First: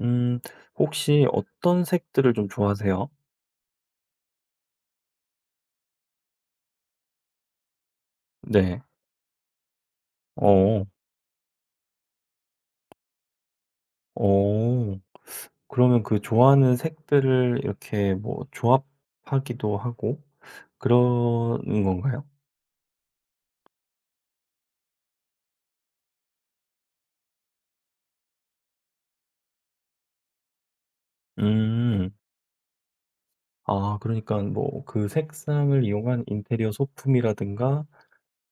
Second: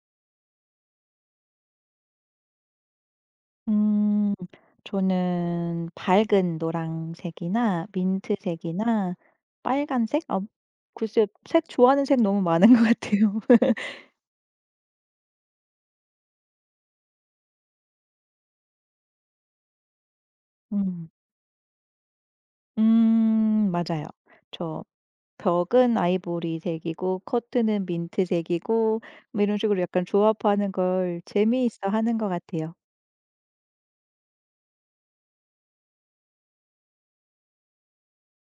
음. 혹시 어떤 색들을 좀 좋아하세요? 음. 저는 밝은 노란색이나 네. 민트색이나 빨간색? 어. 글쎄 색 좋아하는 색 너무 많은 것 같아요. 어. 그러면 그 좋아하는 색들을 이렇게 뭐 조합하기도 하고 음. 그러는 건가요? 맞아요. 저 벽은 아이보리색이고 커튼은 민트색이고 뭐 이런 식으로 약간 조합하는 걸 재미있어 음. 하는 것 같아요. 아, 그러니까 뭐 그 색상을 이용한 인테리어 소품이라든가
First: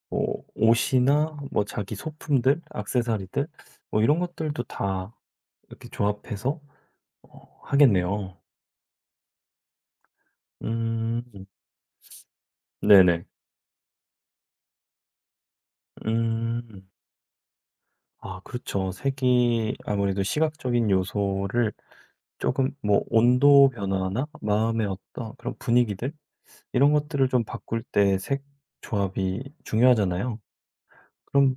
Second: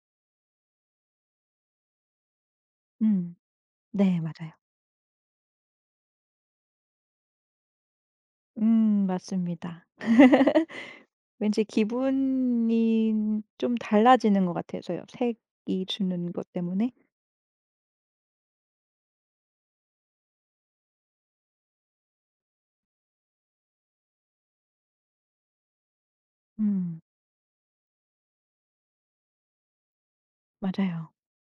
뭐 옷이나 뭐 자기 소품들, 음. 액세서리들 뭐 이런 네 맞아요. 것들도 다 이렇게 조합해서 하겠네요. 맞습니다. 음. 왠지 네네. 기분이 좀 달라지는 것 같아서요. 색이 주는 것 음. 때문에. 아, 그렇죠. 색이 아무래도 시각적인 요소를 조금 뭐 온도 변화나 마음의 어떤 그런 분위기들 이런 음. 것들을 좀 바꿀 때 색 조합이 중요하잖아요. 맞아요. 그럼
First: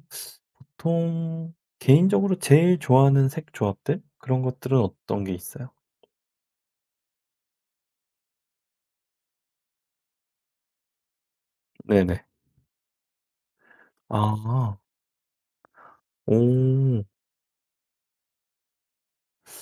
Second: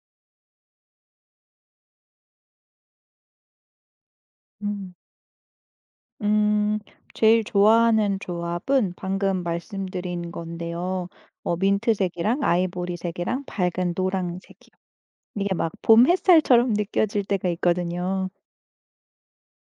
보통 개인적으로 제일 좋아하는 색 조합들 그런 것들은 음. 어떤 게 있어요? 음. 제일 좋아하는 조합은 방금 말씀드린 건데요. 네네. 민트색이랑 아이보리색이랑 밝은 노란색이요. 아. 이게 막 봄 햇살처럼 오. 느껴질 때가 있거든요.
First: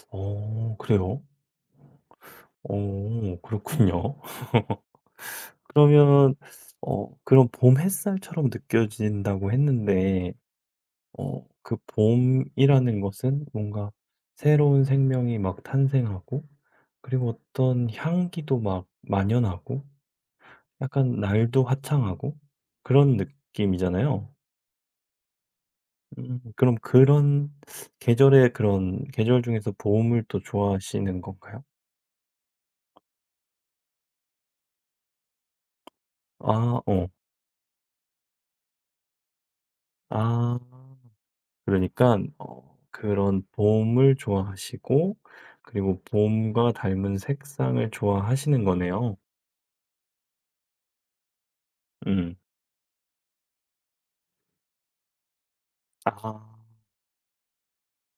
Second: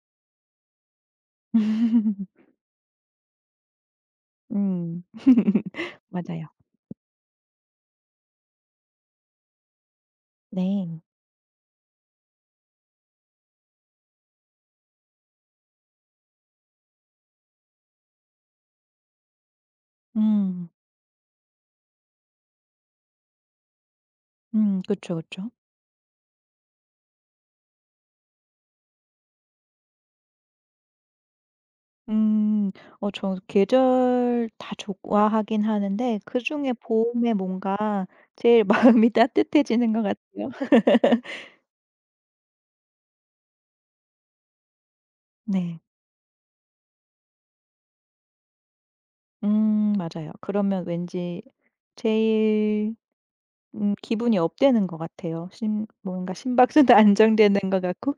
그래요? 오오 그렇군요. 음. 그러면 맞아요. 그런 봄 햇살처럼 느껴진다고 했는데 네. 그 봄이라는 것은 뭔가 새로운 생명이 막 탄생하고, 그리고 어떤 향기도 막 만연하고 음. 약간 날도 화창하고 그런 느낌이잖아요. 음. 그쵸, 그쵸. 음, 그럼 그런 계절의 그런 계절 중에서 봄을 또 좋아하시는 건가요? 음. 계절 다 좋아하긴 하는데 그중에 아 어. 봄에 뭔가 제일 마음이 따뜻해지는 것 같아요. 아 그러니까 어 그런 봄을 좋아하시고, 네. 그리고 봄과 닮은 색상을 좋아하시는 거네요. 맞아요. 그러면 왠지 음. 제일 기분이 업되는 것 같아요. 심 뭔가 아. 심박수도 안정되는 것 같고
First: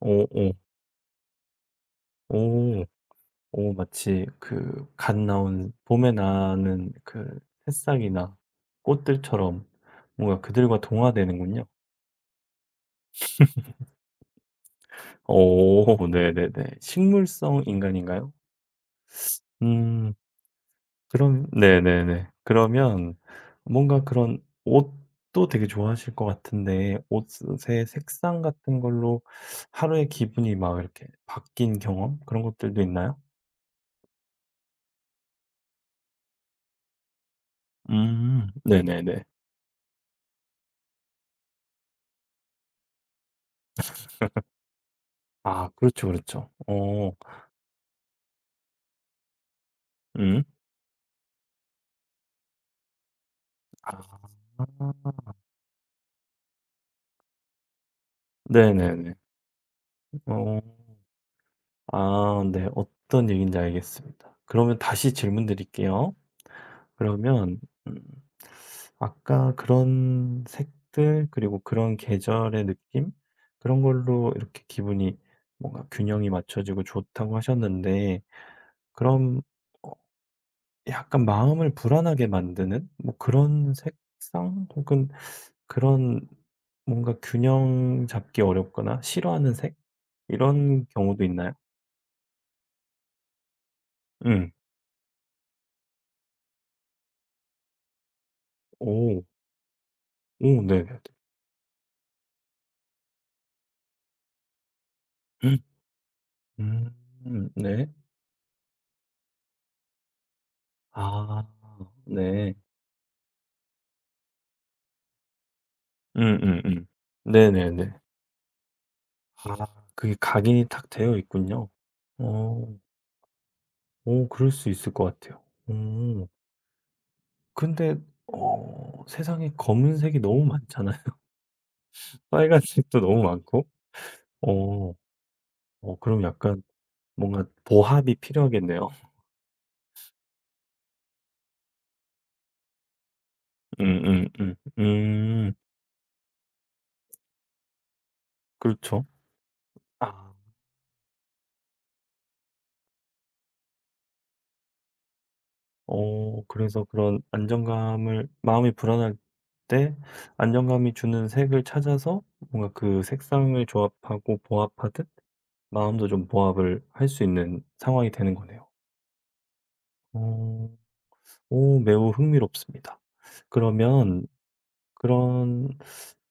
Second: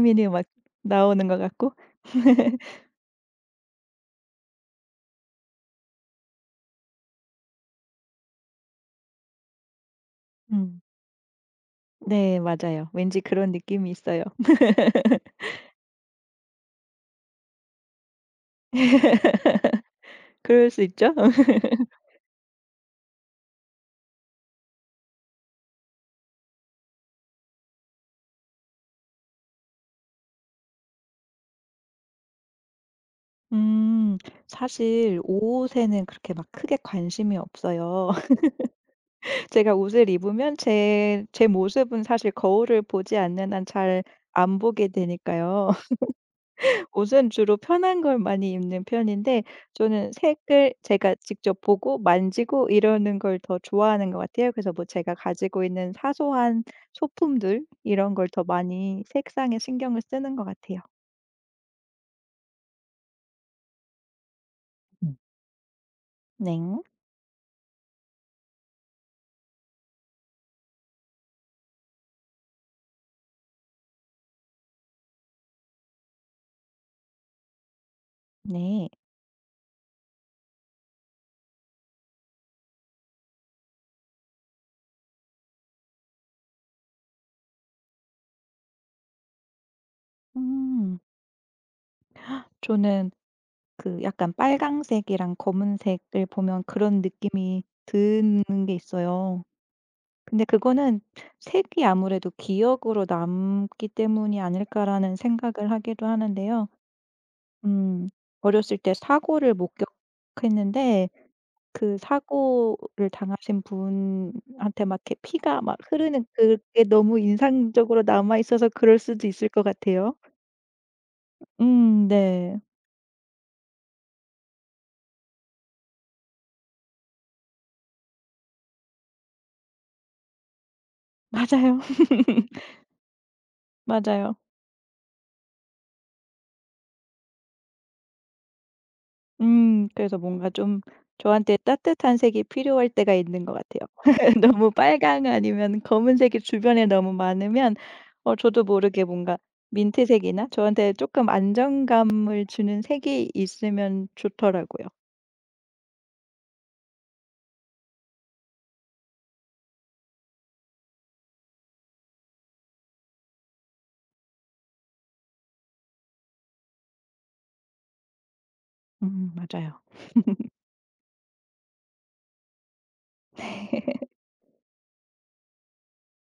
오 막 오 나오는 것 같고. 오. 오, 마치 그 갓 나온 봄에 나는 그 새싹이나 꽃들처럼 뭔가 음. 그들과 동화되는군요. 네 맞아요. 왠지 그런 느낌이 있어요. 오오오 네네네. 식물성 인간인가요? 음, 그럴 수 있죠? 그럼 네네네. 그러면 뭔가 그런 옷도 되게 좋아하실 것 같은데, 옷의 색상 같은 걸로 하루의 기분이 막 이렇게 바뀐 경험 그런 것들도 있나요? 음. 사실 옷에는 그렇게 막 크게 관심이 없어요. 네네네. 제가 옷을 입으면 제 모습은 사실 거울을 보지 않는 한 잘 안 보게 아 되니까요. 그렇죠, 그렇죠. 어. 옷은 주로 편한 걸 많이 입는 편인데 저는 음. 색을 제가 직접 보고 만지고 이러는 걸 더 좋아하는 것 아. 같아요. 그래서 뭐 제가 가지고 있는 사소한 소품들 이런 걸 더 많이 네네네. 색상에 신경을 쓰는 것 어. 같아요. 아 네. 어떤 얘기인지 알겠습니다. 그러면 다시 음. 질문드릴게요. 네. 그러면 음 아까 그런 색들 그리고 그런 계절의 느낌 그런 걸로 이렇게 기분이 뭔가 균형이 맞춰지고 좋다고 하셨는데, 네. 그럼 어 약간 마음을 불안하게 만드는 뭐 그런 색상 혹은 그런 뭔가 균형 잡기 어렵거나 싫어하는 색 이런 음. 경우도 있나요? 저는 그 약간 음. 빨강색이랑 검은색을 보면 그런 느낌이 드는 게 오. 있어요. 근데 오 네네네. 그거는 색이 아무래도 기억으로 남기 때문이 아닐까라는 음 생각을 하기도 하는데요. 네. 음 어렸을 때 사고를 목격했는데 아 그 네. 사고를 당하신 분한테 막 이렇게 피가 막 흐르는 그게 음음음. 너무 네네네. 인상적으로 남아 있어서 그럴 수도 있을 것 아, 그게 같아요. 각인이 탁 되어 있군요. 네. 어. 오, 그럴 수 있을 것 같아요. 음. 근데 세상에 검은색이 너무 많잖아요. 맞아요. 빨간색도 너무 많고. 맞아요. 어. 그럼 약간 뭔가 보합이 필요하겠네요. 그래서 뭔가 좀 저한테 따뜻한 색이 필요할 때가 있는 것 같아요. 음음 너무 음. 빨강 아니면 검은색이 주변에 너무 많으면 저도 모르게 그렇죠. 뭔가 아. 민트색이나 저한테 조금 안정감을 주는 색이 있으면 좋더라고요. 그래서 그런 안정감을 마음이 불안할 때 안정감이 주는 색을 찾아서 뭔가 그 색상을 조합하고 보합하듯 마음도 좀 보합을 할 수 있는 상황이 되는 거네요. 맞아요. 어. 오, 매우 흥미롭습니다. 그러면 그런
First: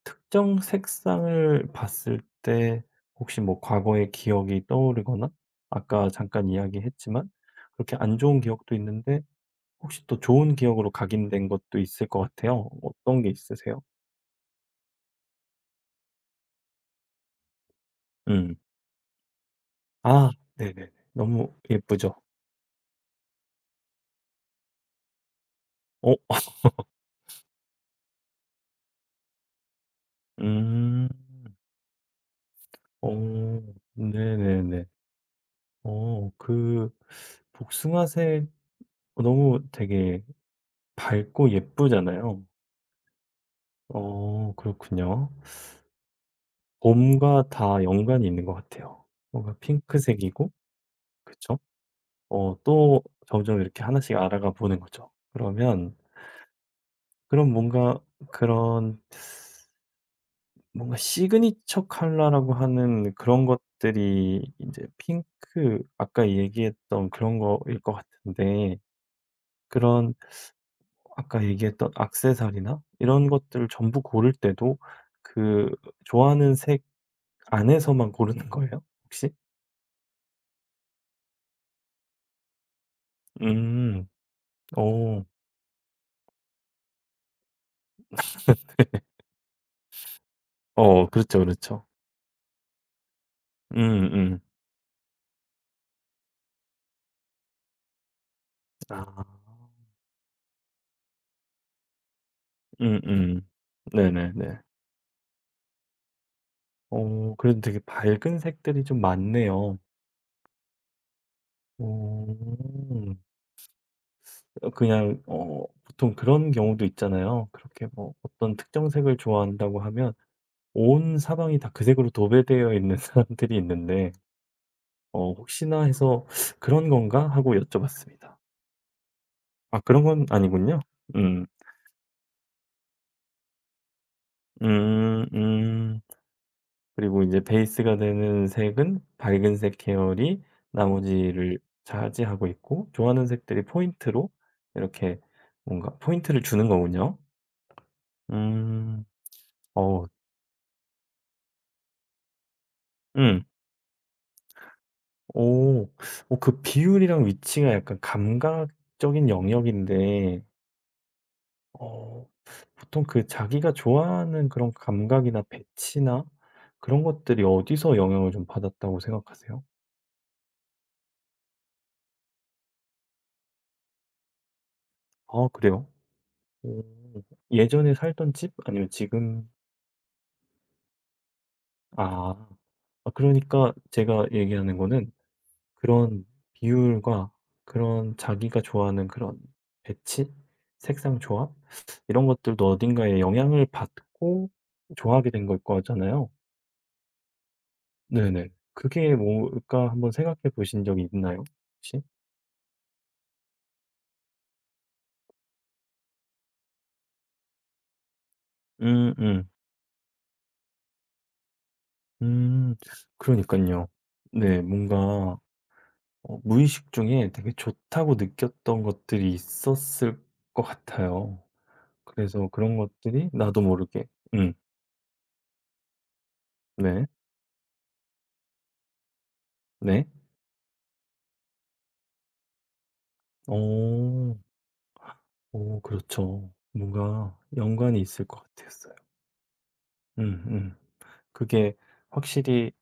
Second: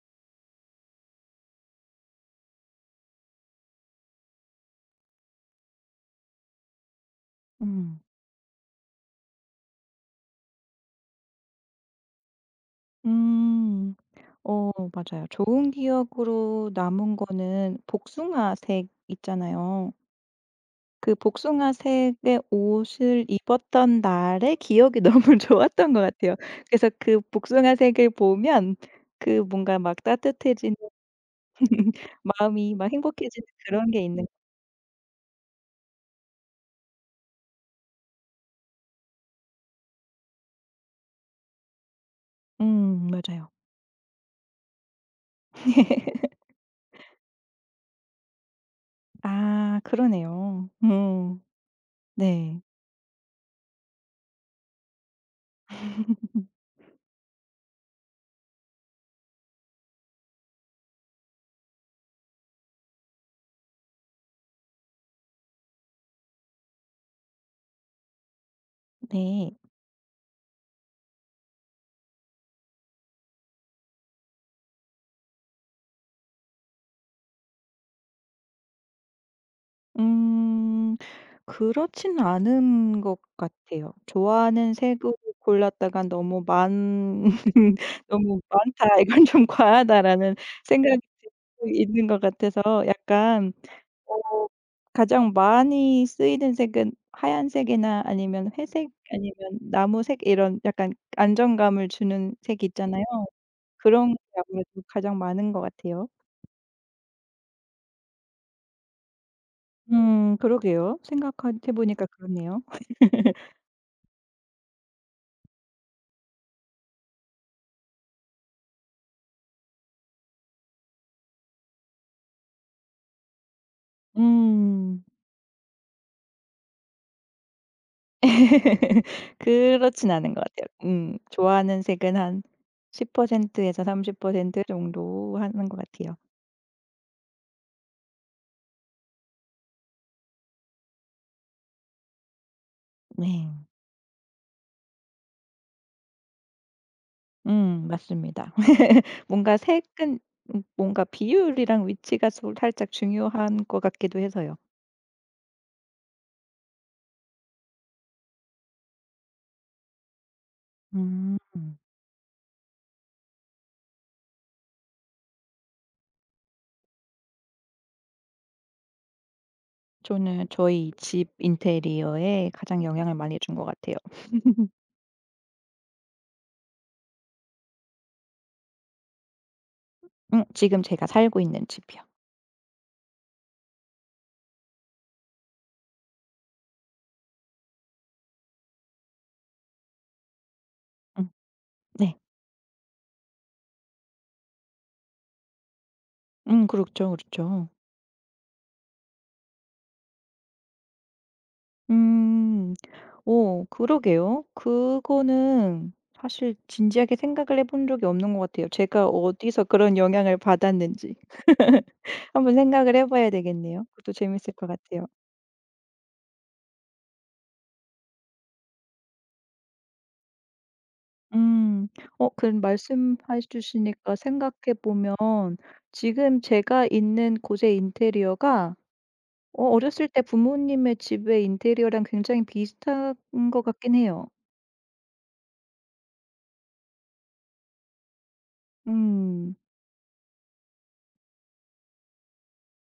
특정 색상을 봤을 때 혹시 뭐 과거의 기억이 떠오르거나, 아까 잠깐 이야기했지만 그렇게 음. 안 좋은 기억도 있는데 혹시 또 좋은 기억으로 각인된 것도 있을 것 같아요. 어떤 게 있으세요? 음. 맞아요. 좋은 기억으로 남은 거는 음. 복숭아색 있잖아요. 아 네네네. 그 너무 예쁘죠? 복숭아색의 옷을 입었던 날의 기억이 너무 좋았던 것 어 같아요. 그래서 그 복숭아색을 보면 그 뭔가 막 따뜻해지는 음. 마음이 막 어 행복해지는 그런 게 있는 네네네. 그 복숭아색 너무 되게 밝고 예쁘잖아요. 맞아요. 그렇군요. 봄과 다 연관이 있는 것 같아요. 뭔가 아 핑크색이고 그러네요. 음. 그쵸? 네. 또 점점 이렇게 하나씩 알아가 보는 거죠. 그러면 그런 뭔가 그런 뭔가 시그니처 컬러라고 하는 그런 것들이 이제 핑크 아까 얘기했던 그런 거일 것 같은데, 네. 그런 아까 얘기했던 액세서리나 이런 것들을 전부 고를 때도 그 좋아하는 색 안에서만 고르는 거예요, 혹시? 음. 그렇진 않은 것 같아요. 음. 좋아하는 색으로 어. 골랐다가 '너무 많 너무 많다. 이건 좀 과하다.'라는 생각이 어 그렇죠, 들고 그렇죠. 있는 것 같아서 약간 음음. 어 가장 많이 쓰이는 색은 하얀색이나 아니면 회색 아. 아니면 나무색 이런 약간 안정감을 주는 색이 있잖아요. 음음. 그런 게 네네네. 아무래도 가장 많은 것 같아요. 그래도 되게 밝은 색들이 좀 많네요. 그러게요. 생각해 보니까 그렇네요. 오. 그냥 보통 그런 경우도 있잖아요. 그렇게 뭐 어떤 특정 색을 좋아한다고 하면 온 사방이 다 그 색으로 도배되어 있는 사람들이 있는데 음. 혹시나 해서 '그런 건가?' 하고 여쭤봤습니다. 아, 그런 그렇진 건 않은 것 같아요. 아니군요. 음. 좋아하는 색은 한 10% 에서 30% 음 정도 하는 것 음. 같아요. 그리고 이제 베이스가 되는 색은 밝은 색 계열이 나머지를 차지하고 있고, 좋아하는 네. 색들이 포인트로 이렇게 뭔가 포인트를 주는 거군요. 맞습니다. 음. 뭔가 어 색은 뭔가 비율이랑 위치가 소 살짝 음. 중요한 것 같기도 해서요. 오. 오, 그 비율이랑 위치가 약간 감각적인 영역인데 음. 어 보통 그 자기가 좋아하는 그런 감각이나 배치나 그런 것들이 어디서 영향을 좀 받았다고 생각하세요? 저는 저희 집 인테리어에 가장 영향을 많이 준 것 같아요. 아, 그래요? 오. 예전에 살던 집 아니면 지금. 지금 제가 살고 있는 집이요. 아. 아, 그러니까 제가 얘기하는 거는 그런 비율과 그런 자기가 좋아하는 그런 배치, 색상 음 조합 네. 이런 것들도 어딘가에 영향을 받고 좋아하게 된 걸 거잖아요. 그렇죠, 그렇죠. 네네. 그게 뭘까 한번 생각해 보신 적이 있나요 혹시? 음. 오 그러게요. 그거는 사실 진지하게 생각을 해본 적이 없는 것 같아요. 제가 음음. 어디서 그런 영향을 받았는지. 한번 음. 생각을 해 봐야 되겠네요. 그러니깐요. 그것도 재밌을 네. 것 뭔가 같아요. 무의식 중에 되게 좋다고 느꼈던 것들이 있었을 것 같아요. 음. 그 그래서 그런 말씀해 것들이 나도 모르게. 주시니까 음. 생각해 보면 지금 제가 네. 있는 곳의 인테리어가 네. 어렸을 때 부모님의 집의 인테리어랑 굉장히 비슷한 것 같긴 해요. 어. 오 그렇죠. 뭔가 연관이 있을 것 같았어요. 음. 음 음. 그게 확실히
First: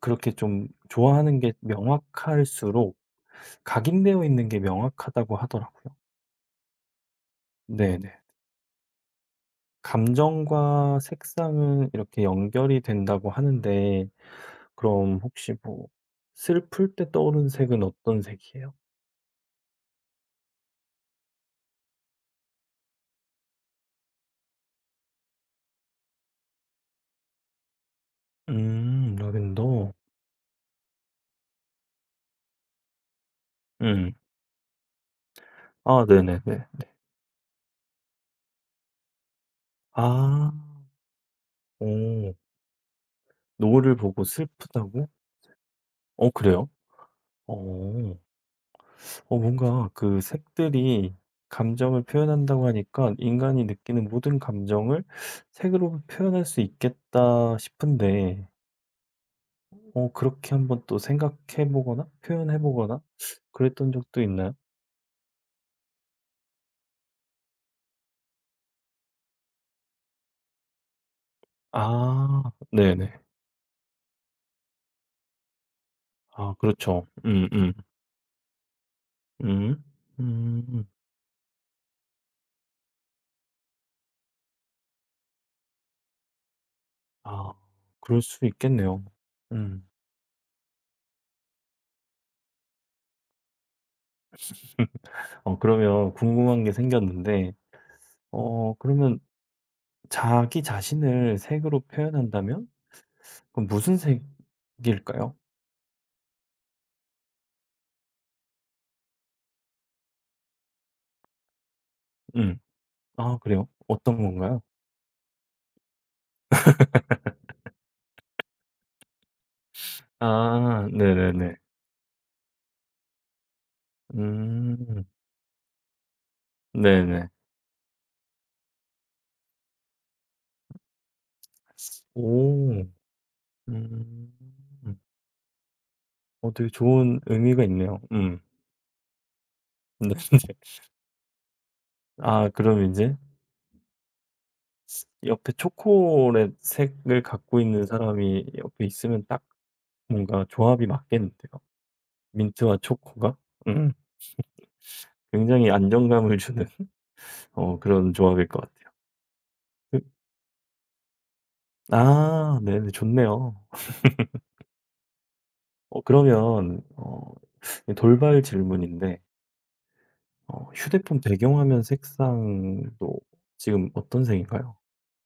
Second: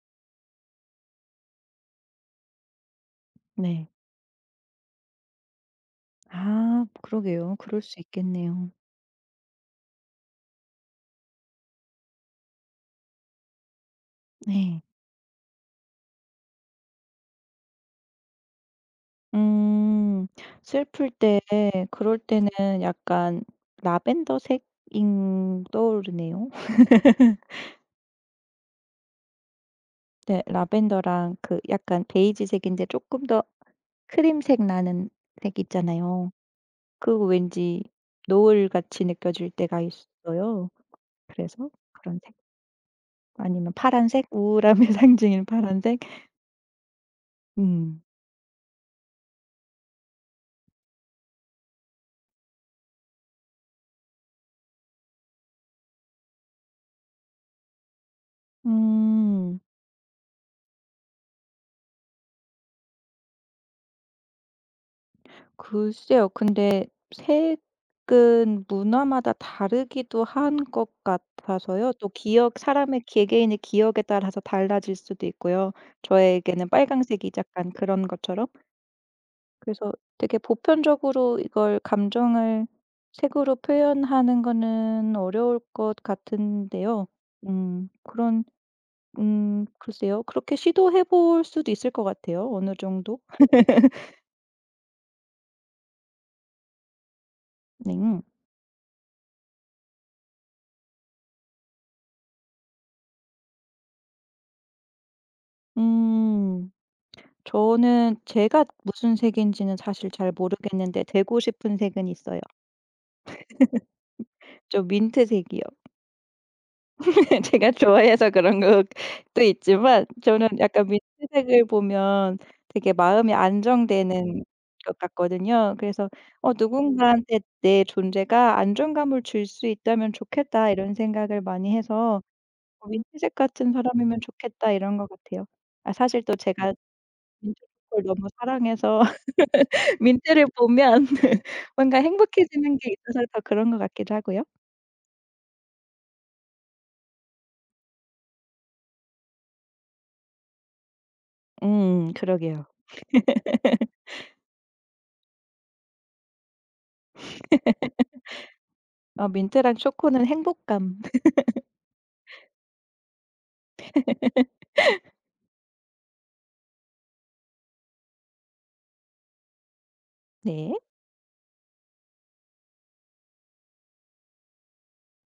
그렇게 좀 좋아하는 게 명확할수록 네. 각인되어 있는 게 명확하다고 하더라고요. 아 그러게요. 그럴 수 네네. 있겠네요. 감정과 색상은 이렇게 연결이 된다고 하는데 네. 그럼 혹시 뭐 슬플 때 떠오르는 색은 어떤 색이에요? 음. 슬플 때 그럴 때는 약간 라벤더색인 떠오르네요. 음, 라벤더. 네. 라벤더랑 그 약간 베이지색인데 조금 더 음. 크림색 나는 색 아 있잖아요. 네네네. 그거 왠지 노을같이 느껴질 때가 아. 있어요. 그래서 그런 색 오, 아니면 노을을 보고 파란색? 우울함의 슬프다고? 상징인 파란색? 그래요? 음. 어. 뭔가 그 색들이 감정을 표현한다고 하니까 인간이 느끼는 모든 감정을 색으로 표현할 수 있겠다 싶은데 음. 그렇게 한번 또 생각해 보거나 표현해 보거나 그랬던 적도 있나요? 글쎄요. 근데 색은 문화마다 다르기도 한 것 같아서요. 또 아 기억 사람의 네네. 개개인의 기억에 따라서 달라질 수도 있고요. 아 저에게는 그렇죠. 빨강색이 약간 음음. 그런 것처럼. 음. 그래서 되게 음. 보편적으로 이걸 감정을 색으로 표현하는 거는 어려울 것 같은데요. 아, 그럴 그런 수 있겠네요. 음. 글쎄요. 그렇게 시도해 볼 수도 있을 것 같아요 어느 정도. 그러면 궁금한 게 생겼는데 네. 그러면 자기 자신을 색으로 표현한다면 그럼 무슨 색일까요? 음. 저는 제가 무슨 색인지는 사실 잘 모르겠는데 되고 싶은 색은 있어요. 음. 아, 그래요? 어떤 건가요? 좀 민트색이요. 제가 좋아해서 그런 것도 있지만 저는 약간 아 네네네. 민트색을 보면 되게 마음이 안정되는 것 음. 같거든요. 그래서 네네. '누군가한테 내 존재가 안정감을 줄 수 있다면 좋겠다.' 이런 생각을 많이 해서 오. '어 민트색 같은 사람이면 음. 좋겠다.' 이런 것 같아요. 아 사실 또 되게 제가 좋은 의미가 있네요. 민트색을 너무 음. 사랑해서 네 민트를 보면 뭔가 아, 행복해지는 그럼 게 이제 있어서 더 그런 것 같기도 하고요. 옆에 초콜릿 색을 갖고 있는 사람이 옆에 있으면 딱 뭔가 조합이 맞겠는데요. 그러게요. 민트와 초코가? 음. 굉장히 안정감을 주는 그런 조합일 것 같아요. 민트랑 그 초코는 행복감. 아, 네네, 좋네요. 그러면 돌발 질문인데 네. 휴대폰 배경화면 색상도 지금 어떤 색인가요?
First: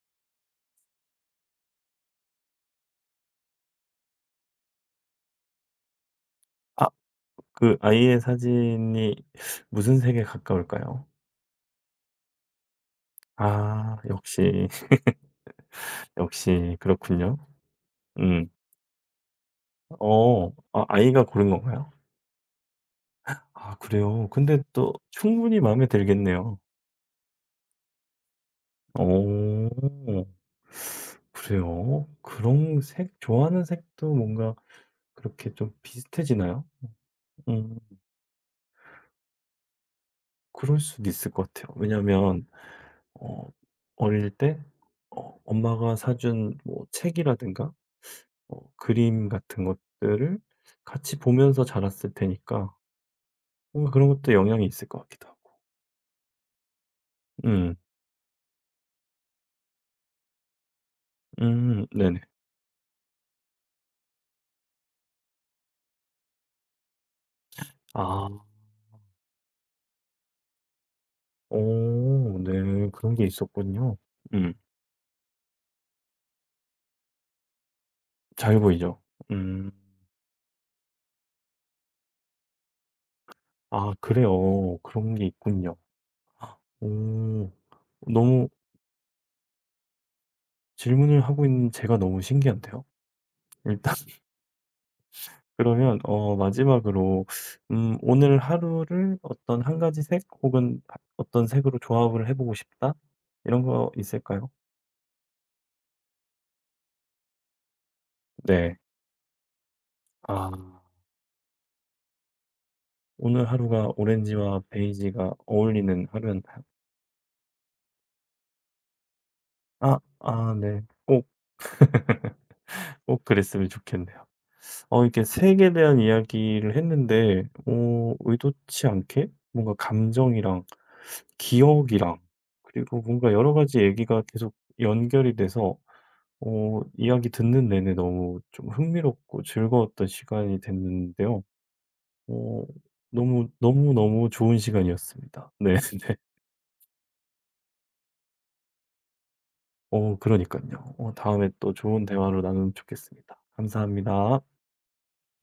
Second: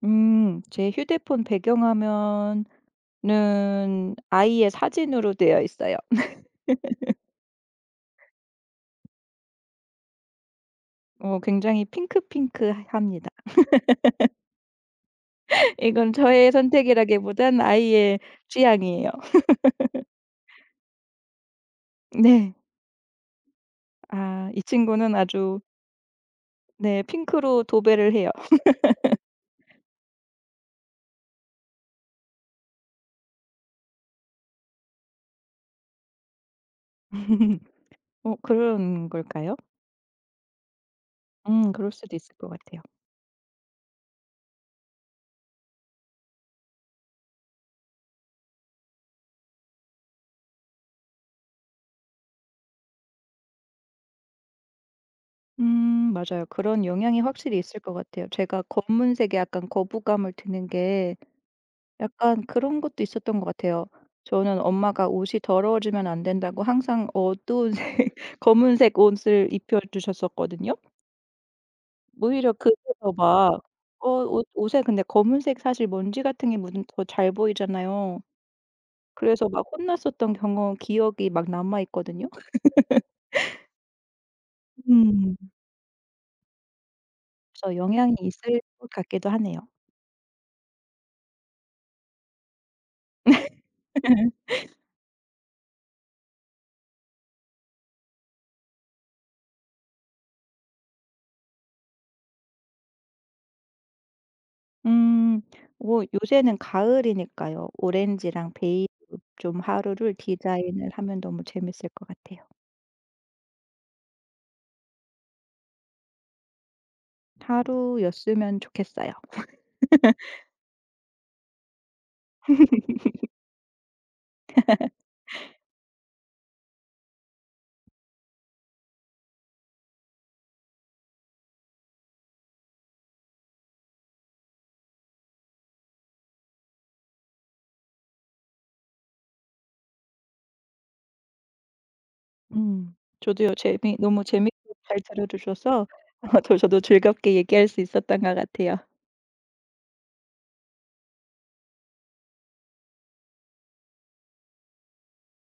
제 휴대폰 배경화면은 아이의 사진으로 되어 있어요. 아, 그 아이의 사진이 무슨 색에 가까울까요? 굉장히 핑크핑크합니다. 아, 역시, 이건 저의 역시 그렇군요. 선택이라기보단 아이의 음. 취향이에요. 어. 아, 아이가 고른 건가요? 네. 아, 그래요? 아 근데 이 또 친구는 아주, 충분히 마음에 들겠네요. 네, 핑크로 도배를 해요. 오오~~ 그래요? 그런 색 좋아하는 색도 뭔가 그렇게 좀 비슷해지나요? 음 그런 걸까요? 그럴 수도 있을 것 같아요. 그럴 수도 있을 왜냐하면 것 같아요. 어 어릴 때 엄마가 사준 뭐 책이라든가 그림 같은 것들을 같이 보면서 자랐을 테니까 뭔가 그런 것도 영향이 있을 것 같기도 하고. 맞아요. 그런 영향이 확실히 음. 있을 것 같아요. 제가 검은색에 약간 거부감을 드는 게 네네. 약간 그런 것도 있었던 것 같아요. 저는 엄마가 "옷이 더러워지면 안 된다."고 항상 어두운 색 아. 검은색 옷을 입혀 주셨었거든요. 오오 오히려 그래서 네. 그런 게 막 있었군요. 옷 음. 옷에 근데 검은색 사실 먼지 같은 게 묻으면 더 잘 보이잖아요. 잘 보이죠? 그래서 막 음. 혼났었던 경험 기억이 막 남아 있거든요. 아, 그래요. 그런 게 음. 있군요. 오. 그래서 영향이 너무 있을 것 같기도 하네요. 질문을 하고 있는 제가 너무 신기한데요. 일단 그러면 마지막으로 '오늘 하루를 어떤 한 가지 색 혹은 바 어떤 색으로 조합을 해 보고 싶다.' 이런 거 있을까요? 음. 뭐 요새는 가을이니까요. 오렌지랑 네. 베이로 좀 하루를 아. 디자인을 하면 너무 재밌을 것 같아요. 오늘 하루가 오렌지와 베이지가 어울리는 하루였나요? 하루였으면 좋겠어요. 아. 아 네. 꼭, 꼭 그랬으면 좋겠네요. 이렇게 색에 대한 이야기를 했는데 의도치 않게 뭔가 감정이랑 기억이랑 그리고 뭔가 여러 가지 얘기가 계속 연결이 돼서 이야기 듣는 내내 너무 좀 흥미롭고 즐거웠던 시간이 됐는데요. 어 너무 저도요. 재미 너무 너무너무 재밌게 좋은 잘 들어 시간이었습니다. 네 주셔서 네. 저도 즐겁게 얘기할 수 있었던 것 같아요. 그러니까요. 다음에 또 좋은 대화로 나누면 좋겠습니다. 감사합니다.